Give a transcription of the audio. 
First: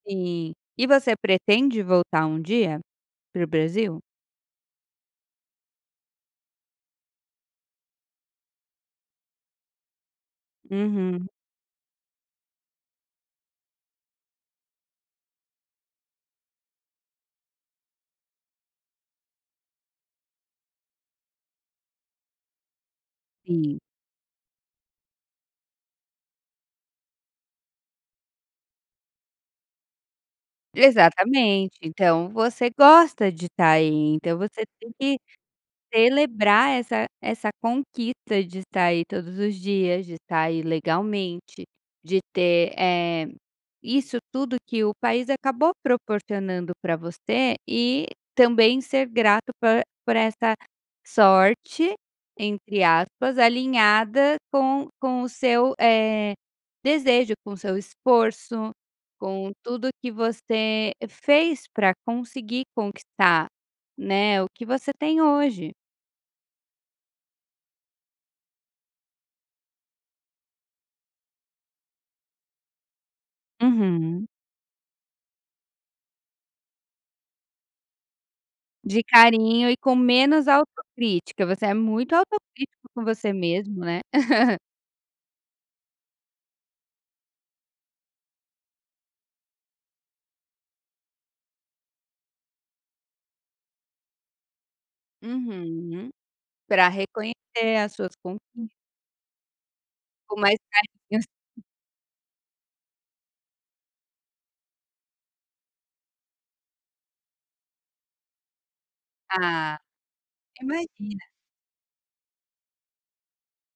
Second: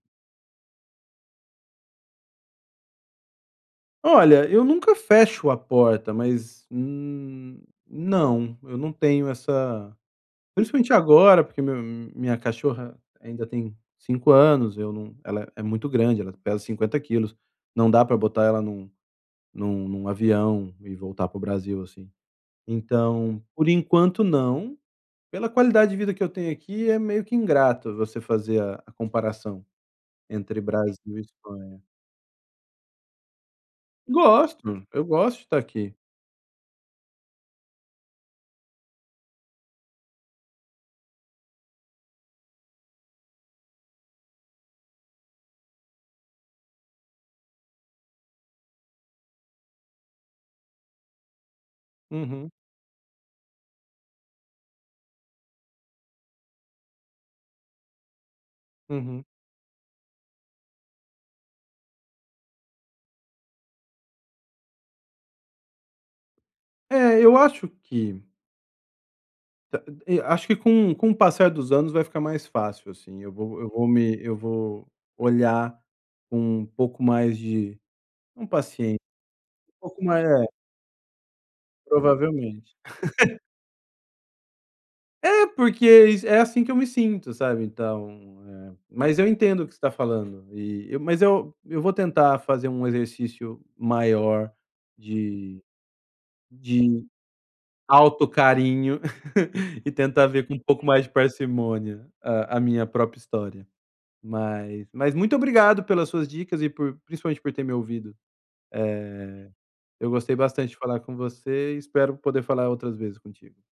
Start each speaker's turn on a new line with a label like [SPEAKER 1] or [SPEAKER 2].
[SPEAKER 1] Sim. E você pretende voltar um dia? Para o Brasil?
[SPEAKER 2] Olha, eu nunca fecho a porta. Mas, hum, não, eu não tenho essa principalmente,
[SPEAKER 1] Uhum.
[SPEAKER 2] agora porque meu minha cachorra ainda tem 5 anos, eu não ela é muito grande ela pesa 50 quilos. Não dá pra botar ela em um em um avião e voltar para o Brasil, assim. Então, por
[SPEAKER 1] Sim.
[SPEAKER 2] enquanto, não, pela qualidade de vida que eu tenho aqui é meio que ingrato você fazer a a comparação, entre Brasil e
[SPEAKER 1] Exatamente.
[SPEAKER 2] Espanha.
[SPEAKER 1] Então, você gosta de estar aí. Então, você
[SPEAKER 2] Gosto,
[SPEAKER 1] tem
[SPEAKER 2] eu
[SPEAKER 1] que
[SPEAKER 2] gosto de estar aqui.
[SPEAKER 1] celebrar essa essa conquista de estar aí todos os dias, de estar aí legalmente, de ter, eh, isso tudo que o país acabou proporcionando pra você. E também ser grato por por esta sorte,
[SPEAKER 2] Uhum.
[SPEAKER 1] entre aspas, alinhada com com o seu, eh, desejo, com o seu esforço,
[SPEAKER 2] Uhum.
[SPEAKER 1] com tudo que você fez pra conseguir conquistar, né, o que você tem hoje.
[SPEAKER 2] É, eu acho que Da e acho que com com o passar dos anos vai ficar mais fácil, assim, eu vou eu vou me
[SPEAKER 1] Uhum.
[SPEAKER 2] eu vou olhar com um pouco mais de não paciên
[SPEAKER 1] De
[SPEAKER 2] um
[SPEAKER 1] carinho e com
[SPEAKER 2] pouco ma é.
[SPEAKER 1] menos autocrítica. Você é muito
[SPEAKER 2] Provavelmente.
[SPEAKER 1] autocrítico com você mesmo, né?
[SPEAKER 2] É porque iss é, assim, que eu me sinto, sabe. Então eh, mas eu entendo o que você tá falando e eu mas eu eu vou tentar fazer um exercício maior de
[SPEAKER 1] Uhum. Pra
[SPEAKER 2] de
[SPEAKER 1] reconhecer as suas conquistas.
[SPEAKER 2] autocarinho, e tentar
[SPEAKER 1] Com
[SPEAKER 2] ver com
[SPEAKER 1] mais
[SPEAKER 2] um pouco mais de
[SPEAKER 1] carinho.
[SPEAKER 2] parcimônia a a minha própria história. Mas mas, muito obrigado pelas suas dicas e por, principalmente, por ter me ouvido. Eh,
[SPEAKER 1] Ah,
[SPEAKER 2] eu gostei bastante de falar com
[SPEAKER 1] imagina.
[SPEAKER 2] você e espero poder falar outras vezes contigo.